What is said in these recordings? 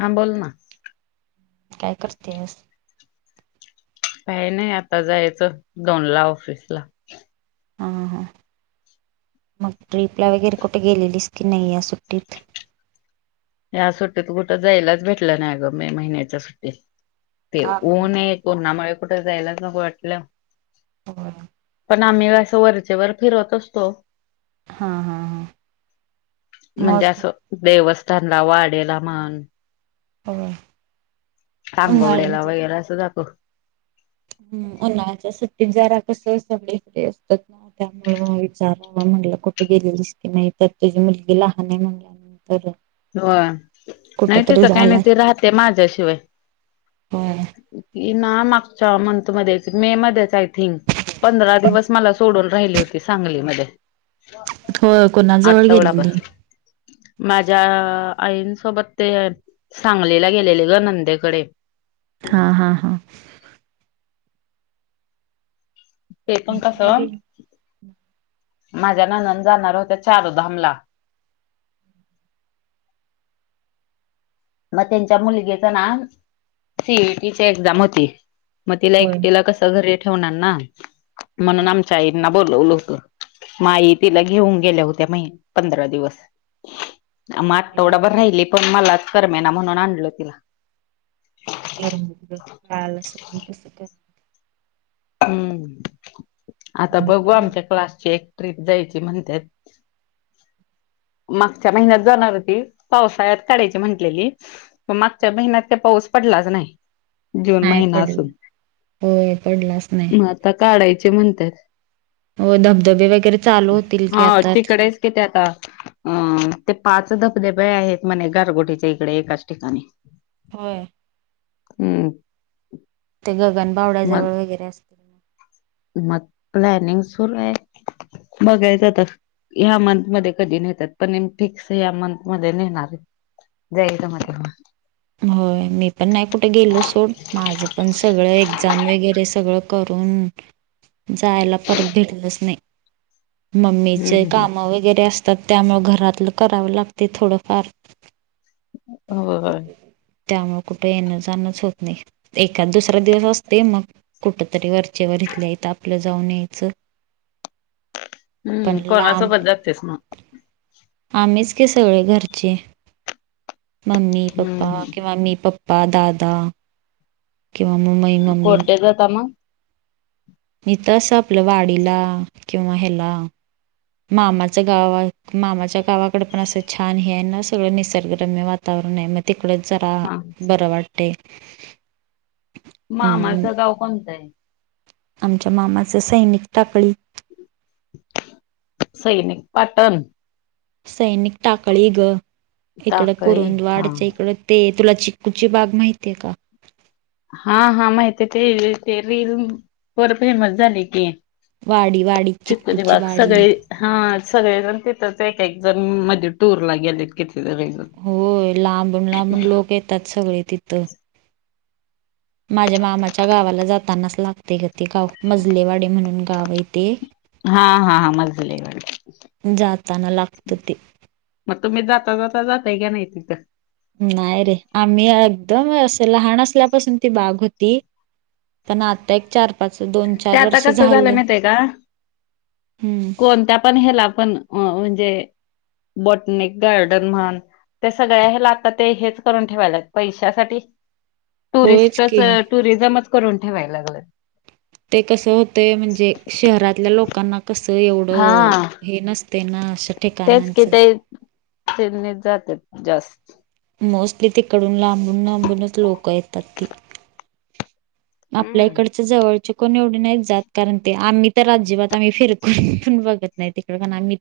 हा बोल ना. काय करतेस? काही नाही, आता जायचं दोनला ऑफिसला. हा, हा, हा! मग ट्रीपला वगैरे कुठे गेलेलीस की नाही या सुट्टीत? ह्या सुट्टीत कुठं जायलाच भेटलं नाही गं, मे महिन्याच्या सुट्टीत. ते का गं? ऊन हे उन्हामुळे कुठं जायलाच नको वाटलं हो! ना आम्ही असं वरचेवर फिरत असतो. हा हा हा. म्हणजे मोस्टली असं देवस्थ. त्यांना वाढायला म्हण. हं. सांगवलेलं वगैरे असं दाखव. हन्हाळ्याच्या सुट्टीत जरा कसं सैलसैल असतात ना, त्यामुळं विचारा. म्हटलं, कुठे गेली? दिसत नाही. तर तुझी मुलगी लहान आहे म्हटलं. हो, नाही. तरी तसं काही नाही. झालाय ती राहते माझ्याशिवाय. होय. [inaudible] ही ना, मागच्या मंथमध्येच, मेमध्येच, आय थिंक पंधरा दिवस मला सोडून राहिली हो ते सांगलीमध्ये होय कोणाजवळ आठवडा भर गेलेली? मा अ आईनसोबत ते सांगलीला गेलेले गं नंदेकडे. हा, हा, हा. ते मी पण नाही कसं? गेली माझ्या नणंद जाणार होत्या चारधामला मग त्यांच्या मुलगी च ना सीईटीची एक्झाम होती. म तिला होय. एकटीला कसं घरी ठेवणार ना, म्हणून आमच्या आईंना बोलवलं होतं म आई तिला घेऊन गेल्या होत्या, मही पंधरा दिवस मं आठवडाभर राहिली, पण मलाच करमेना म्हणून आणलं तिला. नाही रे, पालसस. [unintelligible] हूं आता मम्मी बघू पण आमच्या नाही क्लासचे एक ट्रीप जायची म्हणत्यात मागच्या महिन्यात जाणार होती, पावसाळ्यात काढायची महंटलेली मागच्या महिन्यात तर पाऊस पडलाच नाही. जून नाही महिना पडलं असून होय पडलाच नाही मी आता काढायचे म्हणते. व धबधबे वगैरे चालू होतील की आता? अरे, ते पाच धबधबे आहेत म्हणे, घारगोटीच्या इकडे एकाच ठिकाणी. हो हम्म. ते मग गगनबावड्याजवळ वगैरे असतील ना. मग प्लॅनिंग सुरू आहे, बघायचं तर. ह्या मंथमध्ये कधी नेतात, पण फिक्स ह्या मंथमध्ये नेणार आहे. जायचं म्हं. हो, मी पण नाही कुठे गेलो. सोड, माझं पण सगळं एक्झाम वगैरे सगळं करू. ऊन जायला परत भेटलंच नाही. मम्मीचे हम्म काम वगैरे असतात, त्यामु घरातलं करावं लागते थोडंफार. हो. त्यामुळे कुठं येणं-जाणंच होत नाही. एखादा-दुसरा दिवस असते, मग कुठेतरी वरचेवर... त्याला आपलं जाऊन यायचं. पण हम्म, लांब कोणासोबत जातेयस मग? आम्हीच का, सगळे घरचे, मम्मी, पप्पा हम्म किंवा मी, पप्पा. पादादा. कोरटेचा दमा. नी तस आपलं वाडीला किंवा ह्याला. मामाच्या गावात मामाच्या गावाकडे पण, असं छान हे आहे ना. सगळं निसर्गरम्य वातावरण. नाई मग तिकडच जरा हा बर वाटतय. मामाच गाव कोणतंय? आमच्या मामाच सैनिक टाकळी. सैनिक पाटण. सैनिक टाकळी ग इकडं टाकळी हा करुंदवाडच्या इकडं ते. तुला चिक्कूची बाग माहितीेय का? हा हा माहितय ते ते रील वर फेमस झाली ती. वाडी वाडी चिक्कूची बाग वाडी सगळे हा सगळेजण तिथंच एक एक जण हम मध्ये टूरला गेले. होय लांबून लांबून लोक येतात, सगळे तिथं. माझ्या मामाच्या गावाला जातानाच लागते ग ते गाव, मजलेवाडी म्हणून गाव येते. हा हा हा मजले वाडी. जाताना लागतं ते तुम्ही जाता जाता जाताय का नाही तिथं? नाही रे आम्ही ह एकदम हे असं लहान असल्यापासून ती बाग होती पण आता एक चार. पाच दोन ते चार आता वर्ष कसं झालं माहीतय का? हम्म कोणत्या पण हेला पण अ म्हणजे. बॉटनिक गार्डन म्हण. ते सगळे हेला आता ते हेच करून ठेवायल्यात पैशासाठी. होयच टुरिस्टच की टुरिझमच करून ठेवाय लागलं. ते कस होतंय, म्हणजे शहरातल्या लोकांना कसं हा एवढं हे नसत. ते ना श तेच की ते तेनिच जात्यात जास्त. मोस्टली तिकडून लांबून लांबूनच लोक येतात ती. आपल्या हम्म. इकडच जवळ चुकून एवढे नाही जात, कारण ते आम्ही तर अजिबात, आम्ही फिरकून पण बघत नाही तीक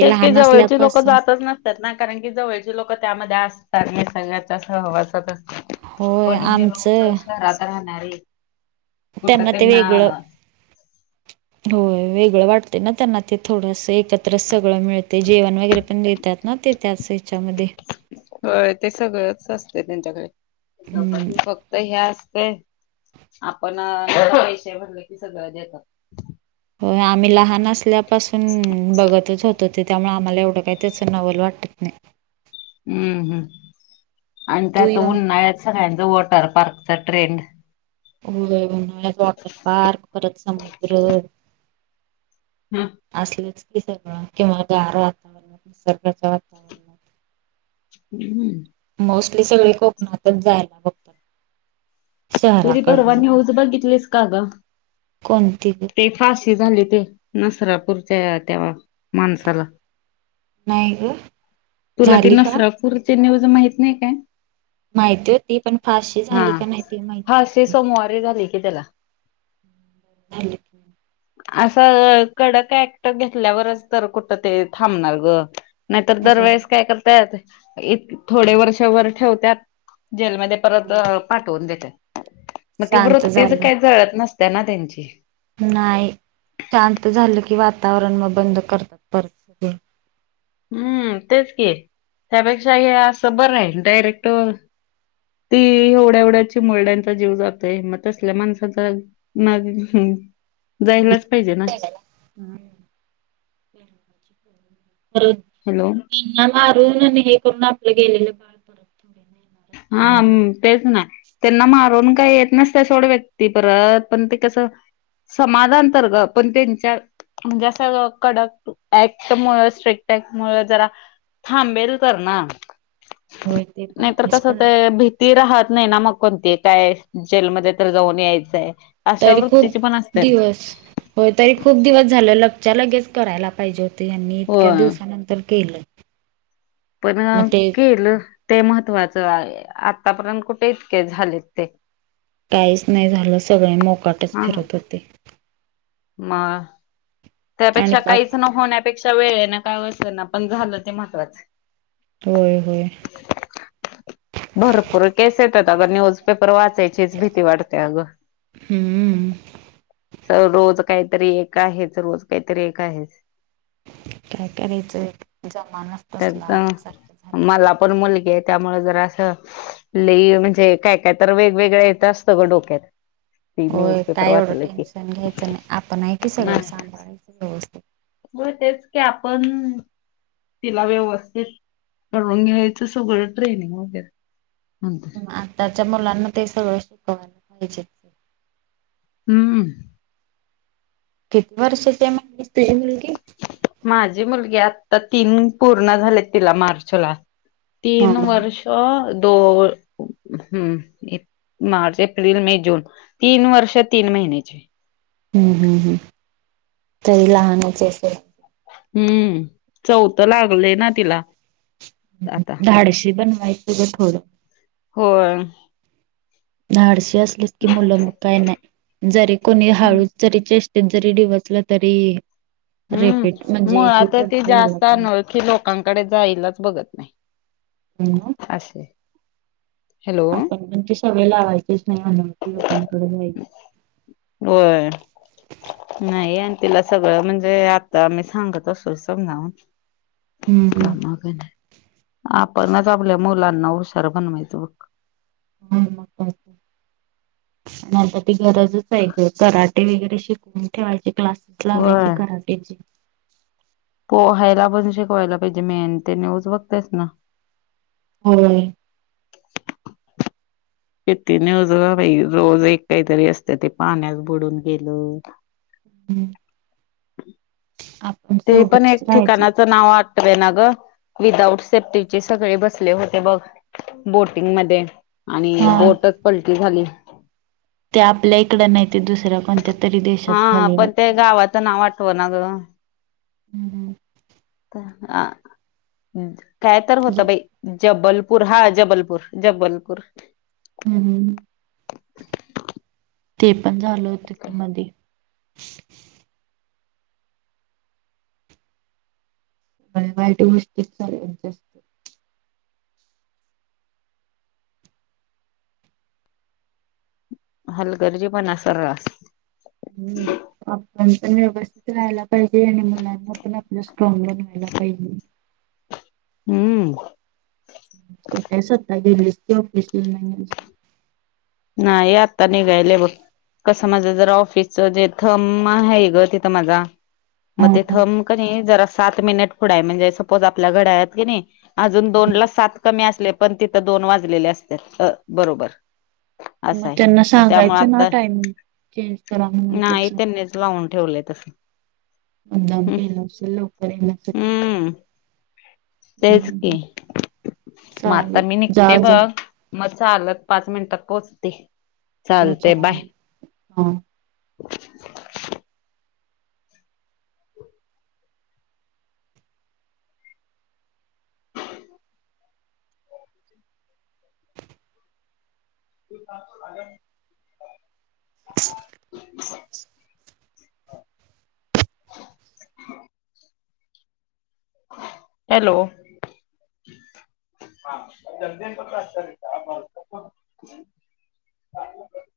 तेच की जवळची लोक जातच नसतात ना, कारण की जवळची लोक त्यामध्ये अस हे सगळ्याच्या सहवासात असते, होय कोणीही लोग जाऊन आमचं शहरात राहणारे. त्यांना ते वेगळं, होय. वेगळं वाटतय ना त्यांना ते थोडंसं एकत्र सगळं मिळतय, जेवण वगैरे पण देतात. ना ते त्यासे होय ते सगळंच असते त्यांच्याकडे. हम्म फक्त ह्या होय आपण पैसे भरलं की सगळं देतात. हो आम्ही लहान असल्यापासून बघतच होतो ते, त्यामुळे आप मला एवढं काही त्याच नवल वाटत नाय. हम्म हम्म आणि तू त्या त येऊन उन्हाळ्यात सगळ्यान वॉटर पार्कच ट्रेंड. होय वॉटर पार्क परत समुद्र. असलेच. सगळं किंवा गार वातावरणात निसर्गाच्या. हम्म. मोस्टली सगळे कोकणातच जायला बघतात. तुही परवा शहराकडनं न्यूज बघितलीस का ग? कोणती ग? ते फाशी झाली ते नसरापूरच्या त्या माणसाला. नाही ग तुला ते झाली का नसरापूरचे न्यूज माहित नाही काय? माहिती होती पण, फशी हा झाली का नाही, ते माहित फाशी सोमवारीे झाले की त्याला ख असं कडक यक्ट घेतल्यावरच तर कुठं ते थांबणार ग नाहीतर हो दरवेेळेस काय करतत इ थोडे वर्ष वर ठेवतत जेलमध्ये परत पाठवून देते मग ती शांत वृत्तीच झालं काही जळत नस त्यांना त्यांची नाही शांत झालं की वातावरण मग बंद करतात पर हम्म तेच की त्यापेक्षा हे असं बरं नाही डायरेक्ट ती एवढ्यावढ्याची मुलड्यांचा जीव जातोय मग तसल्या माणसाचा जायलाच पाहिजे ना हम्म. हॅलो ना मारून हे करून आपलं गेलेलं काळ परत थो हा तेसना त्यांना मारून काय येत नसत सोड व्यक्ती परत पण ते कसं समाजांतर्गत पण त्यांच्या म्हणजे असं कडक ऍक्ट मु स्ट्रिकट ऍक्ट म मूळ जरा थांबेल करना होय. ते पण आहेच तसं पण ते भीती राहत नाही ना मग कोणती, काय जेलमध्ये तर जाऊन या यचंय, तरी खूप दिवस, होय तरी खूप दिवस झालं, लगच्या लगेच करायला पाहिजे होत यांनी इतक्या होय दिवसानंतर केलं. पण मग ते केल ते महत्त्वाचं. आतापर्यंत कुठे इतके झालेत ते काहीच नाही झालं सगळे मोकाटच फिरत होते म आणि त्यापेक्षा पाप काहीच न होण्यापेक्षा वेळ काय पण झालं ते महत्वाच हो हो भरपूर केस येतात अग न्यूजपेपर वाचायचीच भीती वाटते अगं हम्म स रोज काहीतरी एक आहेच रोज काहीतरी एक आहेच काय करायचं जमानाच तसला त्यात आल्यासारखे झाले त्यामुळ जरा असं लेई म्हणजे काय काय तर वेगवेगळं येतं असतं ग डोक्यात ती होय न्यूजपेपर काय एवढं वाचलं की टेन्शन घ्यायचं नाही आपण आहे की सगळं सांभाळायचं व्यवस्थित मग तेच की आपण तिला व्यवस्थित करून घ्यायचं सगळं ट्रेनिंग वगैरे नंतर त्याच्या मुलांना ते सगळं शिकयला पाहिजे हम्म किती वर्षाच्या म्हणालीस माझी मुलगी आता तीन पूर्ण झाले तिला मार्च ला हा तीन हम्म वर्ष दो हम्म मार्च एप्रिल मे जून तीन वर्ष तीन महिन्याचे हम्म हम्म हम् तरी लहानचे अस हम्म चौथ लागले ना तिला ह आता धाडशी बनवायचं ग थोडं होय. डशी असली की मुलं म काय नाही जरी कोणी हळू जरीचे ते जरी डीवाचल जरी रिपीट हम्म म्हणजे हे मुळात ती करता यायला जास्त अनोळखी लोकांकडे जाईलाच बघत पाहिजे. असशे आपण पण ते सवय लावायचेच नाही अनोळखी लोकांकडे जायचे हो ह तिला सगळं म्हणजे आता मी सांगत असो समजावून का हम्म. मागन ह आपणत आपल्या मुला नऊ सरबन्वैत बक ह म मता त गरजच आहे ग कराट वगैरे शिकवून ठेवायचे क्लासेस लावायचे होय. कराटचे पोहायला पण शिकवायला पाहिजे मेन ते न्यूज बघतेस ना हो शतीनेज बाई रोज एक काहीतरी असत ते पाण्यास बुडून गेलं आपण ते पण एक सोबतच राहायचं. ठिकाणाचं नाव आटवे ना ग विदाउट सेफ्टीचे सगळे बसले होते बघ बोटिंगमध्येध्ये आणि हा. बोटच पलटी झाली ते आपल्या इकड नाही ते दुसऱ्या कोणत्या तरी देशात हा झाले पण ते वाटते गावाचं नाव आठव ना ग. हरम ह काय तर ज होत बाई जबलपूर हा जबलपूर जबलपूर हम्म हम् ते पण झालं उतकी मध्ये वाईट गोष्टी सच्यात हलगर्जी पण सर्रास पण पण व्यवस्थित राहायला पाहिजे आणि मुलांना पण आपलं स्ट्रॉंग बनवायला पाहिजे हम्म कठ सता गेस ऑफिसला नाही ना ये आत्ता नाही गयले बघ कसं माझं जरा ऑफिसच जे थर्म आहे ग तिथं माझा हा मग ते हा थंब क नाही जरा सात मिनिट पुढं आहे म्हणजे सपोज आपल्या घड्याया की नाही अजून दोन ला सात कमी असले पण तिथं दोन वाजलेले असत बरोबर असं मग आहे. त्यांना मग त्यामुळे सांगायचं ना आता टायमिंग चेंज करा म्ह नाही त्याच त्यांनीच लावून ठेवलंय तसं मद्दाम केलं असेल लवकर येण्यासाठी हम्म. तेच की हम्म मग आता चालेल मी जा निघते जा बघ मग आल पाच मिनिटात पोहोचते हो ले हा मभत उछम मबय डण हॅलो हा जदी त्रास का ह